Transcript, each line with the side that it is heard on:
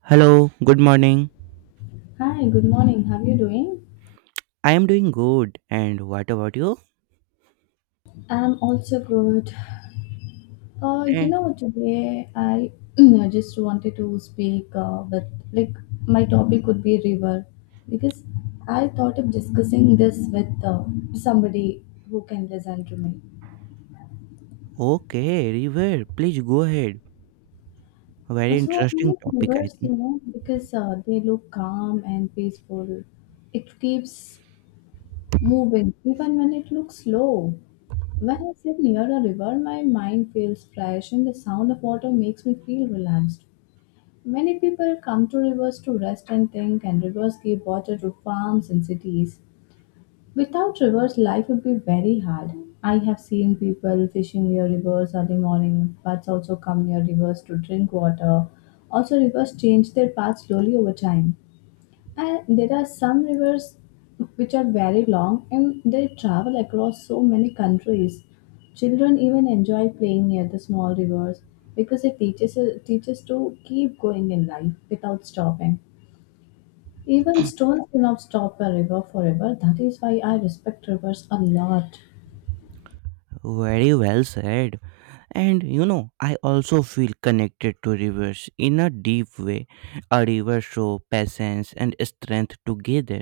right: Hello, good morning.
left: Hi, good morning. How are you doing?
right: I am doing good. And what about you?
left: I'm also good.
right: Eh,
left: Today I I just wanted to speak with like my topic would be river because I thought of discussing this with somebody who can listen to me.
right: okay, River, please go ahead. Very
left: So I
right: interesting
left: like
right: topic, I
left: rivers,
right: think.
left: because they look calm and peaceful. It keeps moving even when it looks slow. When I sit near a river, my mind feels fresh and the sound of water makes me feel relaxed. Many people come to rivers to rest and think, and rivers give water to farms and cities. Without rivers, life would be very hard. I have seen people fishing near rivers early morning, but also come near rivers to drink water. Also, rivers change their path slowly over time. And there are some rivers which are very long and they travel across so many countries. Children even enjoy playing near the small rivers because it teaches to keep going in life without stopping. Even stones cannot stop a river forever. That is why I respect rivers a lot.
right: Very well said. And you know, I also feel connected to rivers in a deep way. A river show patience and strength together,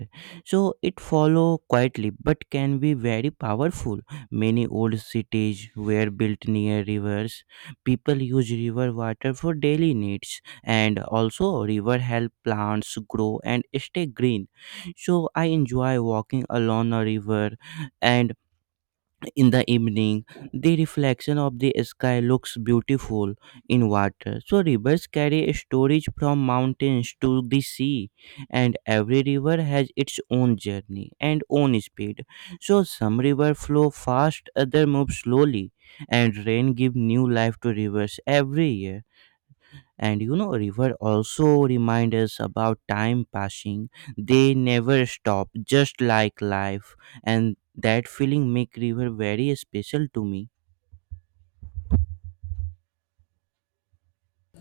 right: so it follow quietly but can be very powerful. Many old cities were built near rivers. People use river water for daily needs, and also river help plants grow and stay green. So I enjoy walking along a river, and in the evening the reflection of the sky looks beautiful in water. So rivers carry storage from mountains to the sea, and every river has its own journey and own speed. So some river flow fast, other move slowly, and rain give new life to rivers every year. And you know, river also remind us about time passing. They never stop, just like life, and that feeling make river very special to me.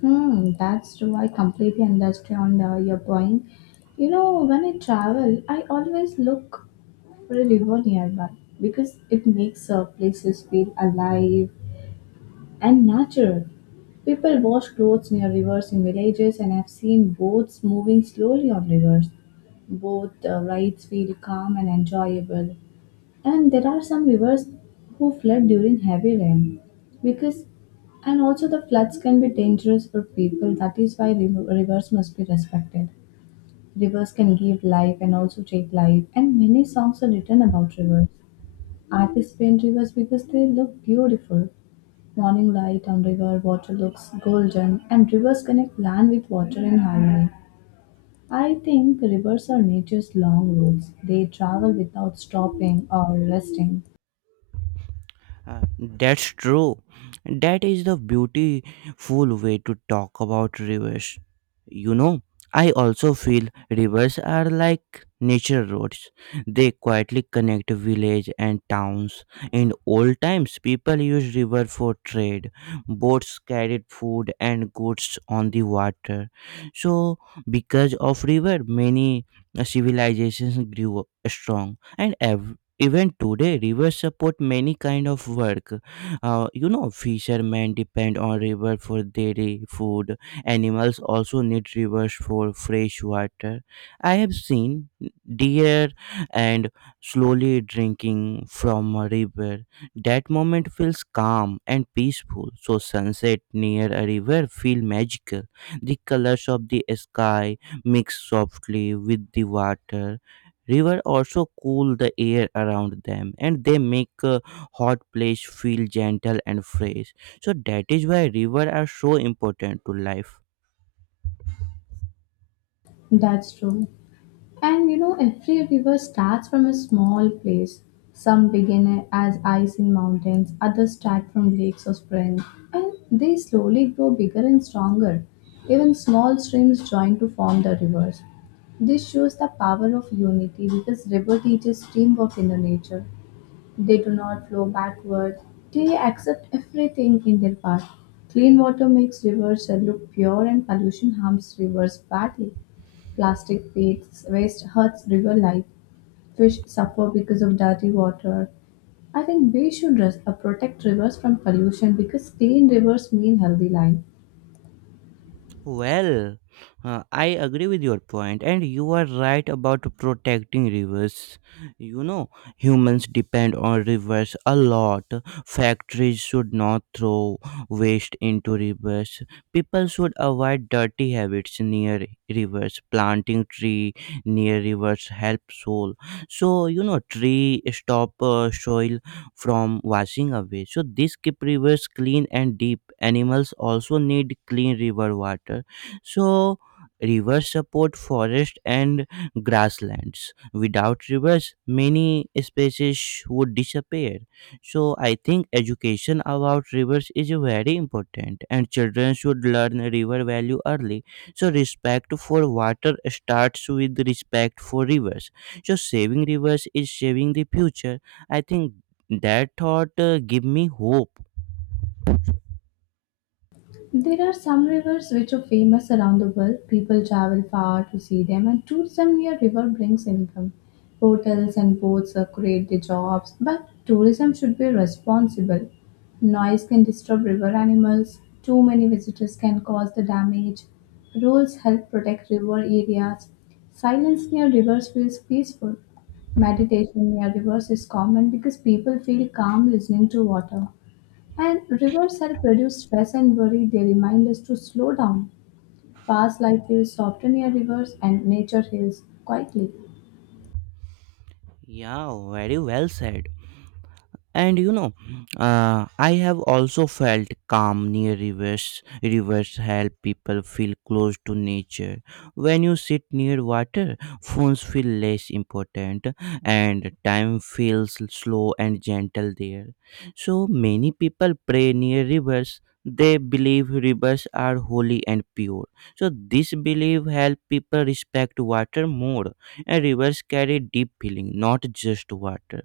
left: Hmm, that's true. I completely understand your point. You know, when I travel, I always look for a river nearby because it makes places feel alive and natural. People wash clothes near rivers in villages, and I've seen boats moving slowly on rivers. Both rides feel calm and enjoyable. And there are some rivers who flood during heavy rain because and also the floods can be dangerous for people. That is why rivers must be respected. Rivers can give life and also take life, and many songs are written about rivers. Artists paint rivers because they look beautiful. Morning light on river water looks golden, and rivers connect land with water in harmony. I think rivers are nature's long roads. They travel without stopping or resting.
right: That's true. That is the beautiful way to talk about rivers. You know, I also feel rivers are like nature roads. They quietly connect village and towns. In old times, people used river for trade. Boats carried food and goods on the water. So because of river, many civilizations grew strong, and even today, rivers support many kind of work. You know, fishermen depend on river for dairy food. Animals also need rivers for fresh water. I have seen deer and slowly drinking from a river. That moment feels calm and peaceful. So sunset near a river feel magical. The colors of the sky mix softly with the water. River also cool the air around them, and they make a hot place feel gentle and fresh. So that is why river are so important to life.
left: That's true. And you know, every river starts from a small place. Some begin as ice in mountains, others start from lakes or springs, and they slowly grow bigger and stronger. Even small streams join to form the rivers. This shows the power of unity because river teaches teamwork in the nature. They do not flow backward. They accept everything in their path. Clean water makes rivers look pure and pollution harms rivers badly. Plastic waste hurts river life. Fish suffer because of dirty water. I think we should protect rivers from pollution because clean rivers mean healthy life.
right: Well, I agree with your point, and you are right about protecting rivers. You know, humans depend on rivers a lot. Factories should not throw waste into rivers. People should avoid dirty habits near rivers. Planting tree near rivers help soil. So you know, tree stop soil from washing away. So this keep rivers clean and deep. Animals also need clean river water. So rivers support forest and grasslands. Without rivers, many species would disappear. So I think education about rivers is very important, and children should learn river value early. So respect for water starts with respect for rivers. So saving rivers is saving the future. I think that thought give me hope.
left: There are some rivers which are famous around the world. People travel far to see them, and tourism near river brings income. Hotels and boats create the jobs, but tourism should be responsible. Noise can disturb river animals. Too many visitors can cause the damage. Rules help protect river areas. Silence near rivers feels peaceful. Meditation near rivers is common because people feel calm listening to water. And rivers are produced stress and worry. They remind us to slow down. Fast life feels softer near rivers, and nature heals quietly.
right: Yeah, very well said. And you know, I have also felt calm near rivers. Rivers help people feel close to nature. When you sit near water, phones feel less important, and time feels slow and gentle there. So many people pray near rivers. They believe rivers are holy and pure, so this belief help people respect water more. And rivers carry deep feeling, not just water.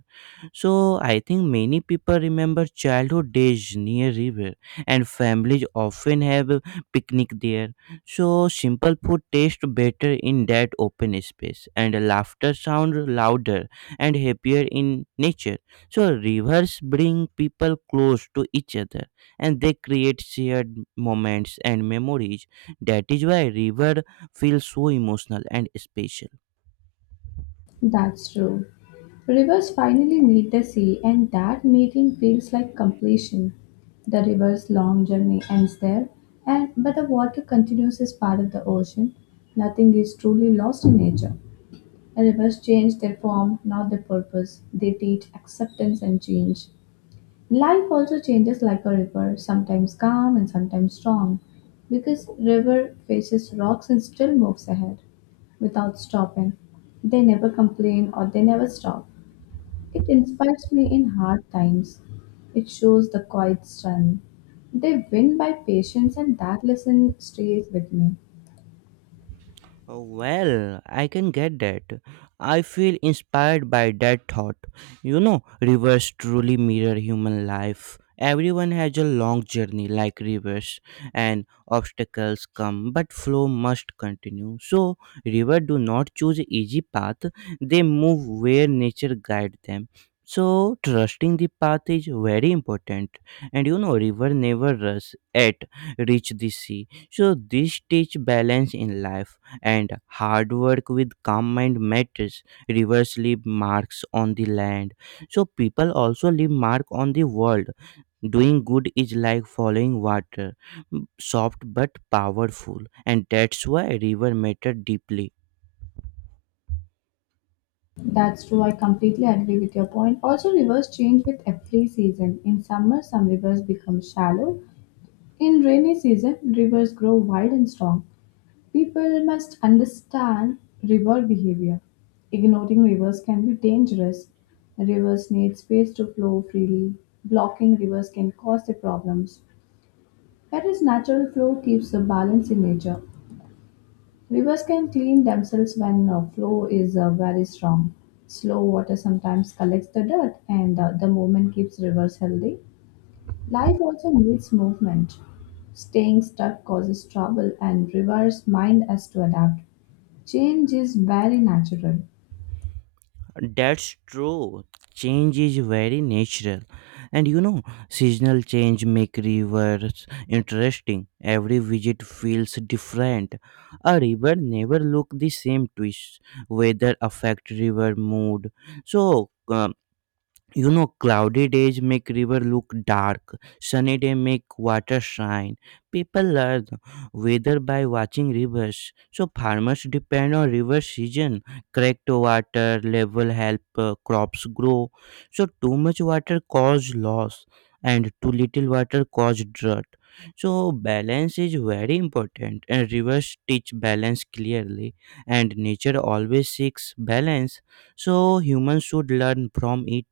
right: So I think many people remember childhood days near river, and families often have a picnic there. So simple food tastes better in that open space, and laughter sound louder and happier in nature. So rivers bring people close to each other, and they create shared moments and memories. That is why river feels so emotional and special.
left: That's true. Rivers finally meet the sea, and that meeting feels like completion. The river's long journey ends there, and but the water continues as part of the ocean. Nothing is truly lost in nature. The rivers change their form, not their purpose. They teach acceptance and change. Life also changes like a river, sometimes calm and sometimes strong, because river faces rocks and still moves ahead without stopping. They never complain or they never stop. It inspires me in hard times. It shows the quiet strength. They win by patience, and that lesson stays with me.
right: Oh, well, I can get that. I feel inspired by that thought. You know, rivers truly mirror human life. Everyone has a long journey like rivers, and obstacles come, but flow must continue. So rivers do not choose easy path; they move where nature guides them. So trusting the path is very important. And you know, river never rush at reach the sea. So this teach balance in life, and hard work with calm mind matters. Rivers leave marks on the land. So people also leave mark on the world. Doing good is like following water, soft but powerful, and that's why river matter deeply.
left: That's true. I completely agree with your point. Also, rivers change with every season. In summer, some rivers become shallow. In rainy season, rivers grow wide and strong. People must understand river behavior. Ignoring rivers can be dangerous. Rivers need space to flow freely. Blocking rivers can cause the problems. Whereas natural flow keeps the balance in nature. Rivers can clean themselves when flow is very strong. Slow water sometimes collects the dirt, and the movement keeps rivers healthy. Life also needs movement. Staying stuck causes trouble, and reverse mind has to adapt. Change is very natural.
right: That's true. Change is very natural. And you know, seasonal change make rivers interesting. Every visit feels different. A river never look the same twist. Weather affect river mood. So you know, cloudy days make river look dark, sunny day make water shine. People learn weather by watching rivers. So farmers depend on river season. Correct water level help crops grow. So too much water cause loss, and too little water cause drought. So balance is very important, and rivers teach balance clearly. And nature always seeks balance, so humans should learn from it.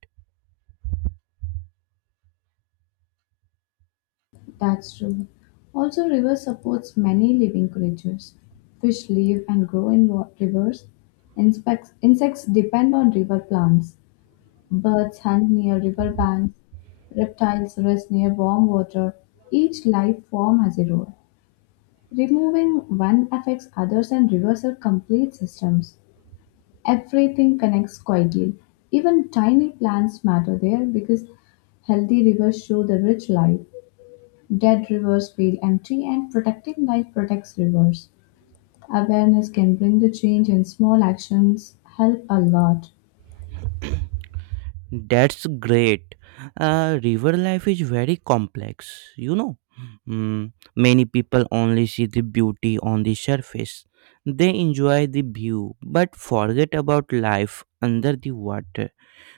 left: That's true. Also, river supports many living creatures. Fish live and grow in rivers. Insects depend on river plants. Birds hunt near river banks. Reptiles rest near warm water. Each life form has a role. Removing one affects others, and rivers are complete systems. Everything connects quietly. Even tiny plants matter there because healthy rivers show the rich life. Dead rivers feel empty, and protecting life protects rivers. Awareness can bring the change, and small actions help a lot.
right: That's great. River life is very complex, you know. Mm, many people only see the beauty on the surface. They enjoy the view but forget about life under the water.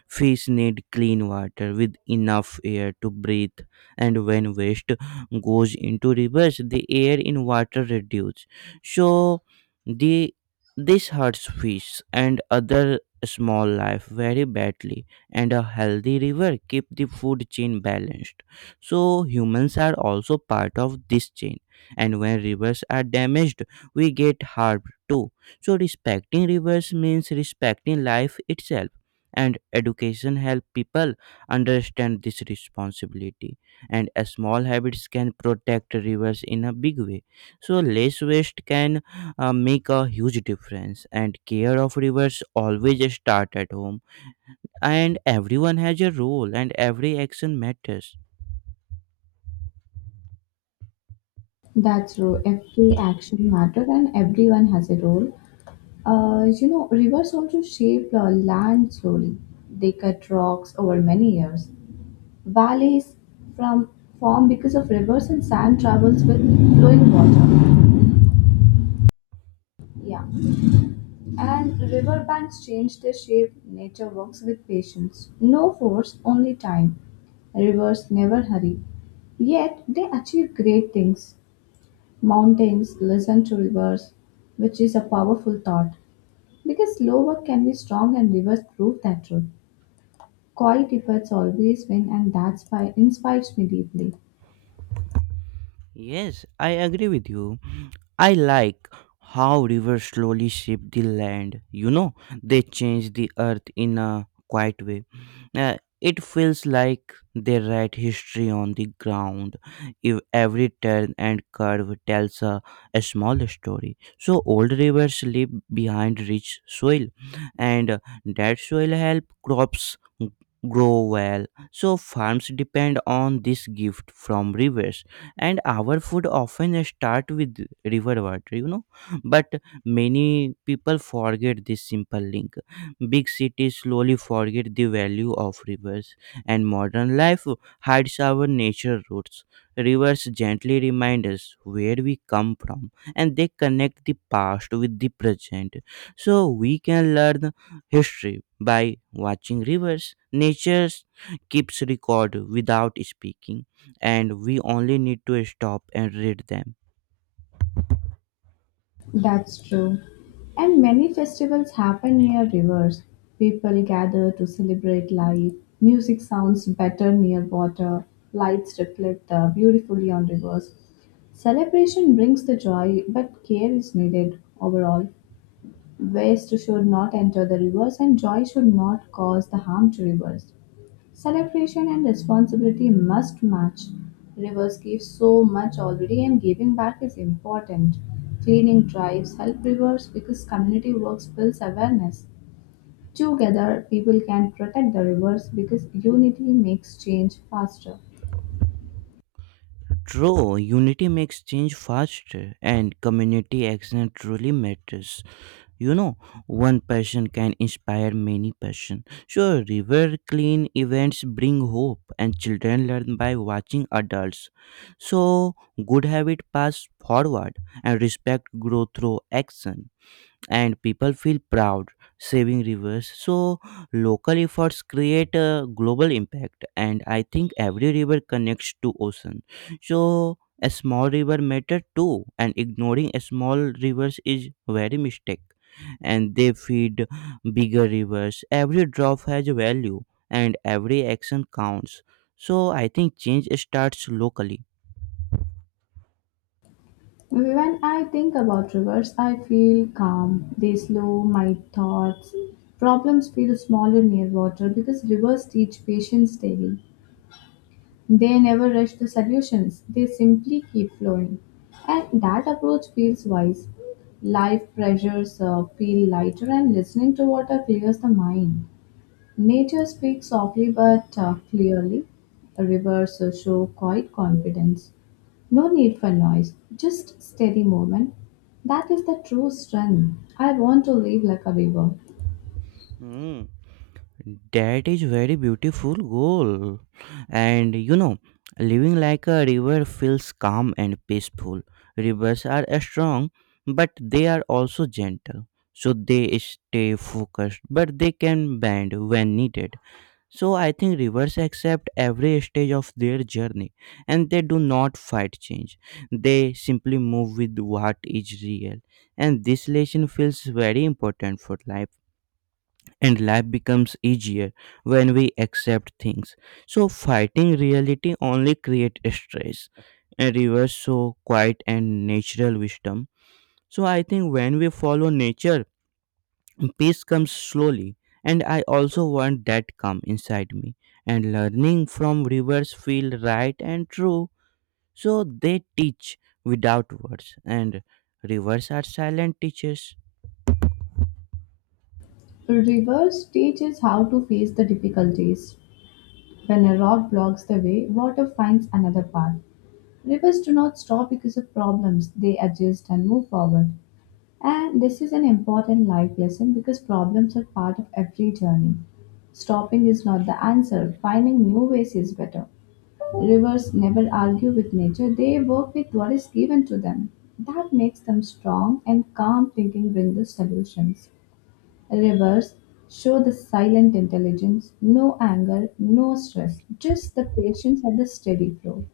right: Fish need clean water with enough air to breathe, and when waste goes into rivers, the air in water reduces. So, the this hurts fish and other small life very badly. And a healthy river keep the food chain balanced, so humans are also part of this chain. And when rivers are damaged, we get harmed too. So respecting rivers means respecting life itself, and education help people understand this responsibility. And a small habits can protect rivers in a big way. So less waste can make a huge difference, and care of rivers always start at home. And everyone has a role, and every action matters.
left: That's true. Every action matters, and everyone has a role. Rivers also shape the land slowly. They cut rocks over many years. Valleys from Form because of rivers, and sand travels with flowing water. Yeah, and riverbanks change their shape. Nature works with patience. No force, only time. Rivers never hurry. Yet they achieve great things. Mountains listen to rivers, which is a powerful thought. Because slow work can be strong and rivers prove that truth. Quiet efforts always win, and that inspires me deeply.
right: Yes, I agree with you. I like how rivers slowly shape the land. You know, they change the earth in a quiet way. It feels like they write history on the ground, if every turn and curve tells a small story. So old rivers leave behind rich soil, and that soil help crops grow well. So farms depend on this gift from rivers, and our food often start with river water, you know. But many people forget this simple link. Big cities slowly forget the value of rivers, and modern life hides our nature roots. Rivers gently remind us where we come from, and they connect the past with the present. So we can learn history by watching rivers. Nature keeps record without speaking, and we only need to stop and read them.
left: That's true. And many festivals happen near rivers. People gather to celebrate life. Music sounds better near water. Lights reflect beautifully on rivers. Celebration brings the joy, but care is needed overall. Waste should not enter the rivers, and joy should not cause the harm to rivers. Celebration and responsibility must match. Rivers give so much already, and giving back is important. Cleaning drives help rivers because community works builds awareness. Together, people can protect the rivers because unity makes change faster.
right: True, unity makes change faster, and community action truly matters. You know, one person can inspire many person. Sure, river clean events bring hope, and children learn by watching adults. So good habit pass forward, and respect grow through action. And people feel proud saving rivers. So local efforts create a global impact, and I think every river connects to ocean. So a small river matter too, and ignoring a small rivers is very mistake. And they feed bigger rivers. Every drop has value, and every action counts. So I think change starts locally.
left: When I think about rivers, I feel calm. They slow my thoughts. Problems feel smaller near water because rivers teach patience daily. They never rush the solutions, they simply keep flowing. And that approach feels wise. Life pressures feel lighter, and listening to water clears the mind. Nature speaks softly but clearly. Rivers show quiet confidence. No need for noise, just steady movement. That is the true strength. I want to live like a river.
right: Hmm. That is very beautiful goal. And you know, living like a river feels calm and peaceful. Rivers are strong, but they are also gentle. So they stay focused, but they can bend when needed. So I think rivers accept every stage of their journey, and they do not fight change. They simply move with what is real. And this lesson feels very important for life, and life becomes easier when we accept things. So fighting reality only creates stress and reverse, so quiet and natural wisdom. So I think when we follow nature, peace comes slowly. And I also want that calm inside me. And learning from rivers feel right and true. So they teach without words. And rivers are silent teachers.
left: Rivers teach us how to face the difficulties. When a rock blocks the way, water finds another path. Rivers do not stop because of problems, they adjust and move forward. And this is an important life lesson because problems are part of every journey. Stopping is not the answer, finding new ways is better. Rivers never argue with nature, they work with what is given to them. That makes them strong, and calm thinking brings the solutions. Rivers show the silent intelligence, no anger, no stress, just the patience and the steady flow.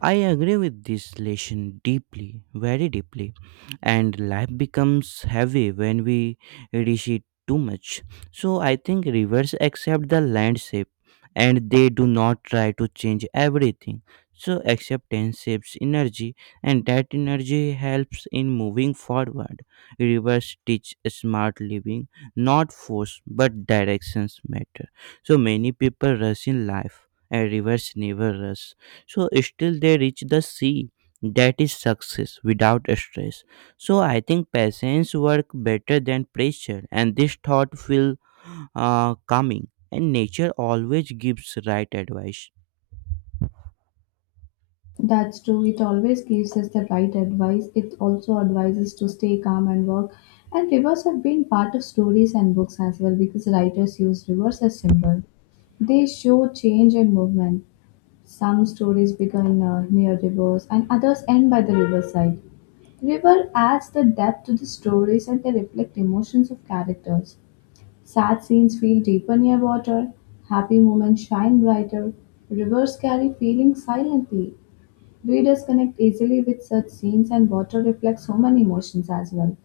right: I agree with this lesson deeply, very deeply. And life becomes heavy when we reach it too much. So I think rivers accept the landscape, and they do not try to change everything. So acceptance saves energy, and that energy helps in moving forward. Rivers teach smart living, not force but directions matter. So many people rush in life, and rivers never rush, so still they reach the sea. That is success without stress. So I think patience work better than pressure, and this thought feel calming. And nature always gives right advice.
left: That's true. It always gives us the right advice. It also advises to stay calm and work. And rivers have been part of stories and books as well because writers use rivers as symbol. They show change and movement. Some stories begin near rivers and others end by the riverside. River adds the depth to the stories, and they reflect emotions of characters. Sad scenes feel deeper near water, happy moments shine brighter, rivers carry feelings silently. Readers connect easily with such scenes, and water reflects human emotions as well.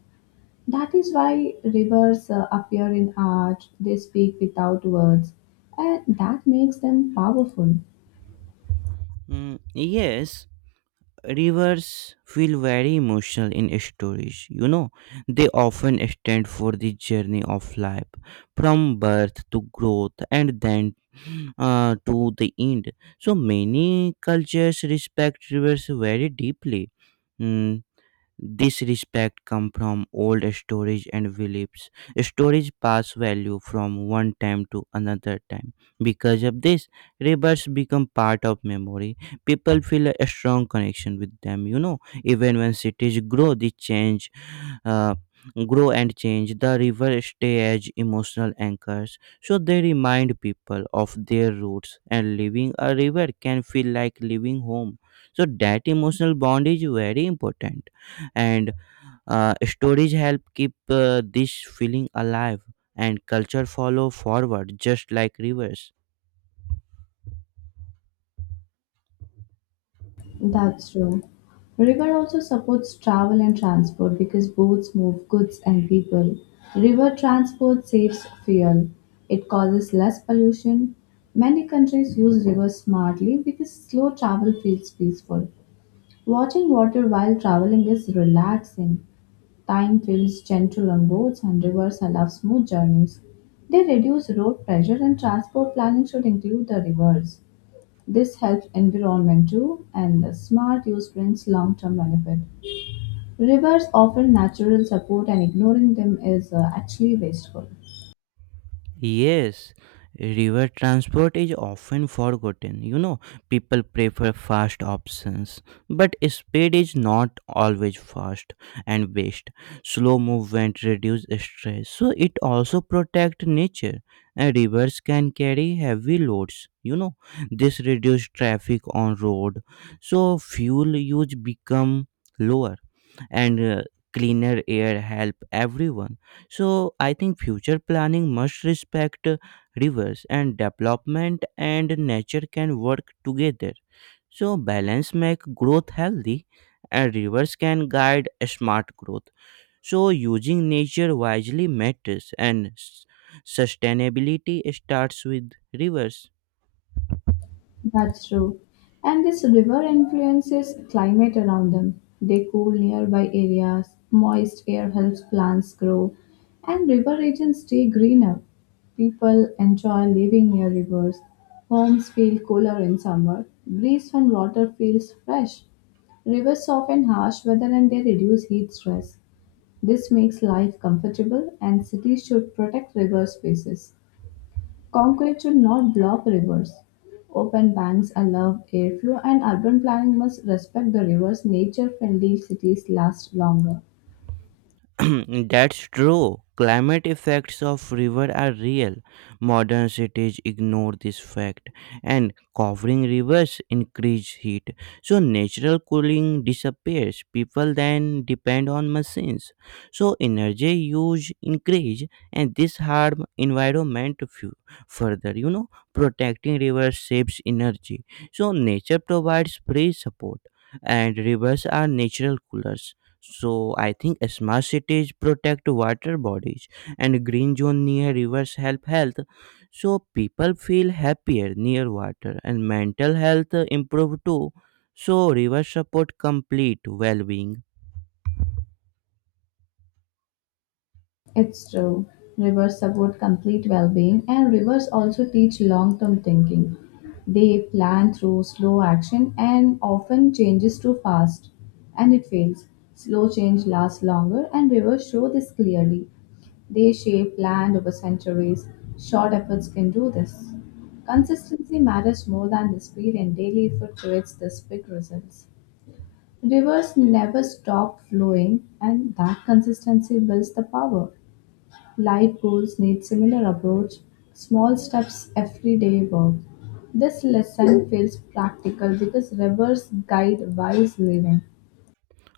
left: That is why rivers appear in art, they speak without words, and that makes them powerful.
right: Mm, yes, rivers feel very emotional in stories, you know. They often stand for the journey of life, from birth to growth and then to the end. So many cultures respect rivers very deeply. Hmm, this respect comes from old stories and beliefs. Stories pass value from one time to another time. Because of this, rivers become part of memory. People feel a strong connection with them. You know, even when cities grow, they change, uh, grow and change. The river stay as emotional anchors, so they remind people of their roots. And living a river can feel like living home. So that emotional bond is very important, and stories help keep this feeling alive, and culture follow forward just like rivers.
left: That's true. River also supports travel and transport because boats move goods and people. River transport saves fuel. It causes less pollution. Many countries use rivers smartly because slow travel feels peaceful. Watching water while traveling is relaxing. Time feels gentle on boats, and rivers allow smooth journeys. They reduce road pressure, and transport planning should include the rivers. This helps environment too, and the smart use brings long-term benefit. Rivers offer natural support, and ignoring them is actually wasteful.
right: Yes, river transport is often forgotten. You know, people prefer fast options, but speed is not always fast and best. Slow movement reduce stress, so it also protect nature. And rivers can carry heavy loads. You know, this reduce traffic on road, so fuel use become lower and cleaner air help everyone. So I think future planning must respect rivers, and development and nature can work together. So balance make growth healthy, and rivers can guide a smart growth. So using nature wisely matters, and sustainability starts with rivers.
left: That's true. And this river influences climate around them. They cool nearby areas, moist air helps plants grow, and river regions stay greener. People enjoy living near rivers. Homes feel cooler in summer. Breeze from water feels fresh. Rivers soften harsh weather and they reduce heat stress. This makes life comfortable, and cities should protect river spaces. Concrete should not block rivers. Open banks allow airflow, and urban planning must respect the river's nature-friendly cities last longer.
right: That's true. Climate effects of river are real. Modern cities ignore this fact, and covering rivers increase heat. So natural cooling disappears. People then depend on machines. So energy use increase, and this harm environment further. You know, protecting rivers saves energy. So nature provides free support, and rivers are natural coolers. So I think smart cities protect water bodies, and green zone near rivers help health. So people feel happier near water, and mental health improve too. So rivers support complete well-being.
left: It's true. Rivers support complete well being, and rivers also teach long term thinking. They plan through slow action, and often changes too fast, and it fails. Slow change lasts longer, and rivers show this clearly. They shape land over centuries. Short efforts can do this. Consistency matters more than the speed, and daily effort creates this big results. Rivers never stop flowing, and that consistency builds the power. Life goals need similar approach, small steps everyday work. This lesson feels practical because rivers guide wise living.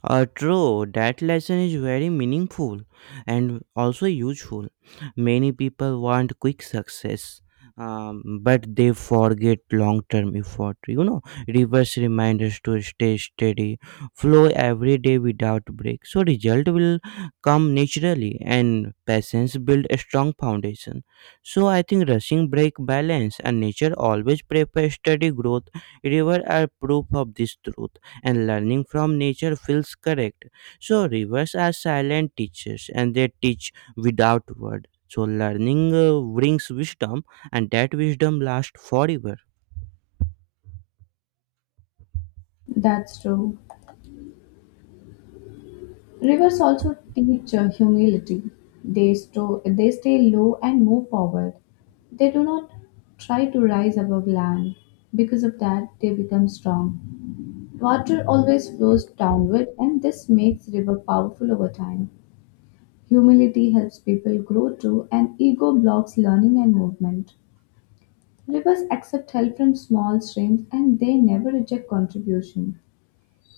right: True, that lesson is very meaningful and also useful. Many people want quick success, but they forget long term effort. You know, reverse reminders to stay steady, flow every day without break. So result will come naturally, and patience build a strong foundation. So I think rushing break balance, and nature always prefers steady growth. River are proof of this truth, and learning from nature feels correct. So rivers are silent teachers, and they teach without word. So learning brings wisdom, and that wisdom lasts forever.
left: That's true. Rivers also teach humility. They stay low and move forward. They do not try to rise above land. Because of that, they become strong. Water always flows downward, and this makes river powerful over time. Humility helps people grow too, and ego blocks learning and movement. Rivers accept help from small streams, and they never reject contribution.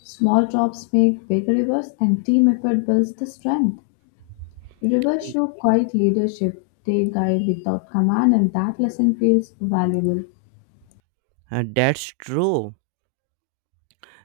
left: Small drops make big rivers, and team effort builds the strength. Rivers show quiet leadership, they guide without command, and that lesson feels valuable.
right: And that's true.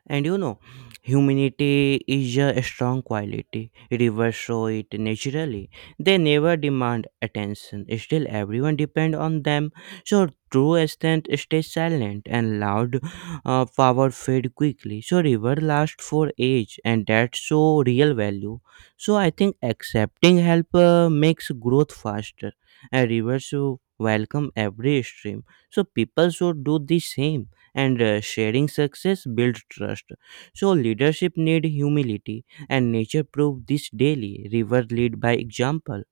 right: And you know, humanity is a strong quality. Rivers show it naturally. They never demand attention. Still, everyone depend on them. So true strength stays silent and loud. Power fade quickly. So river lasts for age, and that's so real value. So I think accepting help makes growth faster. And rivers welcome every stream. So people should do the same, and sharing success builds trust. So leadership need humility, and nature prove this daily. River lead by example.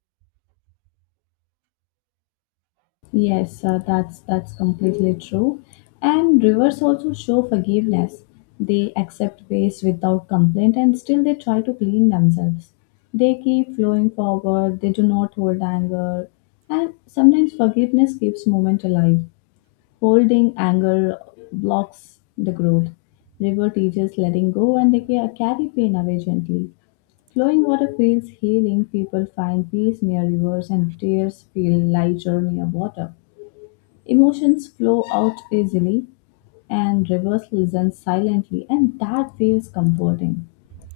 left: Yes, that's completely true. And rivers also show forgiveness. They accept waste without complaint and still they try to clean themselves. They keep flowing forward, they do not hold anger. And sometimes forgiveness keeps movement alive. Holding anger blocks the growth. River teaches letting go, and they carry pain away gently. Flowing water feels healing, people find peace near rivers, and tears feel lighter near water. Emotions flow out easily, and rivers listen silently, and that feels comforting.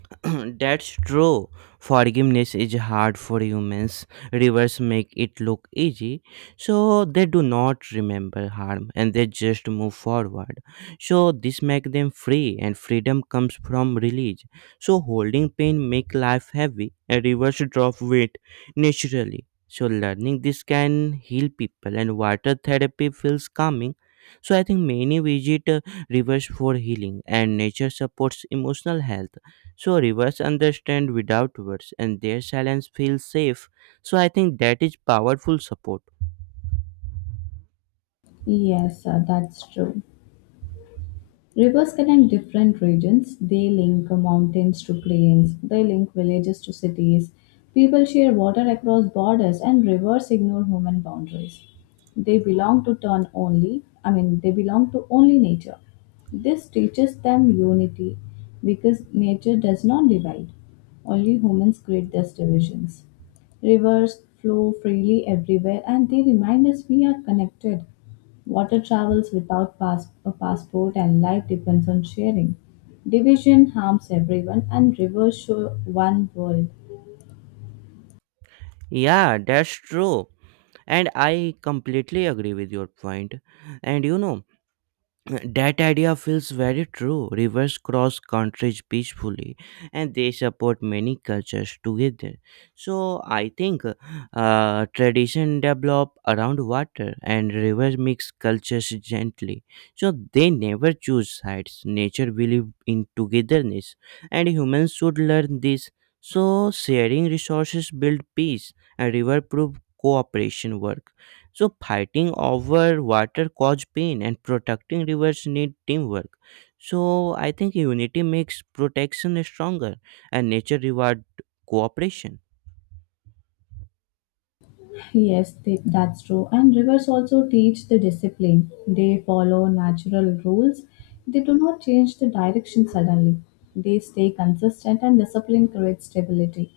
right: That's true. Forgiveness is hard for humans. Rivers make it look easy, so they do not remember harm, and they just move forward. So this makes them free, and freedom comes from release. So holding pain make life heavy, and rivers drop weight naturally. So learning this can heal people, and water therapy feels calming. So I think many visit rivers for healing, and nature supports emotional health. So rivers understand without words, and their silence feels safe. So I think that is powerful support.
left: Yes, that's true. Rivers connect different regions. They link mountains to plains, they link villages to cities. People share water across borders, and rivers ignore human boundaries. They belong to turn only, I mean, they belong to only nature. This teaches them unity because nature does not divide, only humans create these divisions. Rivers flow freely everywhere, and they remind us we are connected. Water travels without a passport, and life depends on sharing. Division harms everyone and rivers show one world.
right: Yeah, that's true. And I completely agree with your point. And you know, that idea feels very true. Rivers cross countries peacefully, and they support many cultures together. So I think tradition develop around water, and rivers mix cultures gently. So they never choose sides. Nature believes in togetherness, and humans should learn this. So sharing resources build peace, and river proof cooperation work. So fighting over water caused pain, and protecting rivers need teamwork. So I think unity makes protection stronger, and nature reward cooperation.
left: Yes, that's true. And rivers also teach the discipline. They follow natural rules. They do not change the direction suddenly. They stay consistent, and discipline creates stability.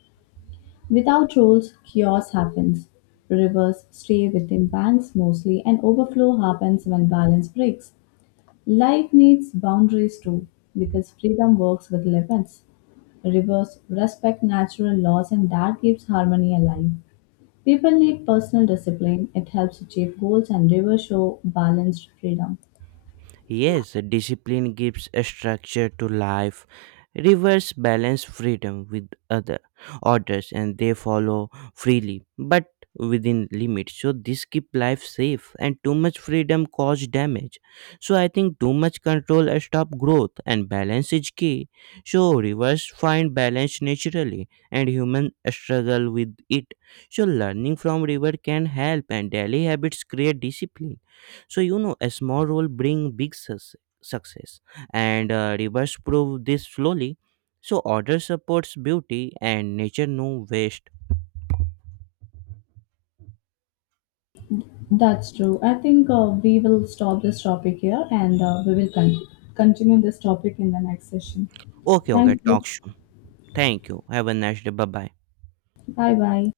left: Without rules, chaos happens. Rivers stay within banks mostly, and overflow happens when balance breaks. Life needs boundaries too, because freedom works with limits. Rivers respect natural laws, and that keeps harmony alive. People need personal discipline, it helps achieve goals, and rivers show balanced freedom.
right: Yes, discipline gives a structure to life. Rivers balance freedom with other orders, and they follow freely but within limits. So this keep life safe, and too much freedom cause damage. So I think too much control stop growth, and balance is key. So rivers find balance naturally, and human struggle with it. So learning from river can help, and daily habits create discipline. So you know, a small role bring big success, and reverse prove this slowly. So order supports beauty, and nature no waste.
left: That's true. I think we will stop this topic here, and we will continue this topic in the next session.
right: Okay, okay,
left: Thank you.
right: talk soon. Thank you, have a nice day. Bye bye.
left: Bye bye.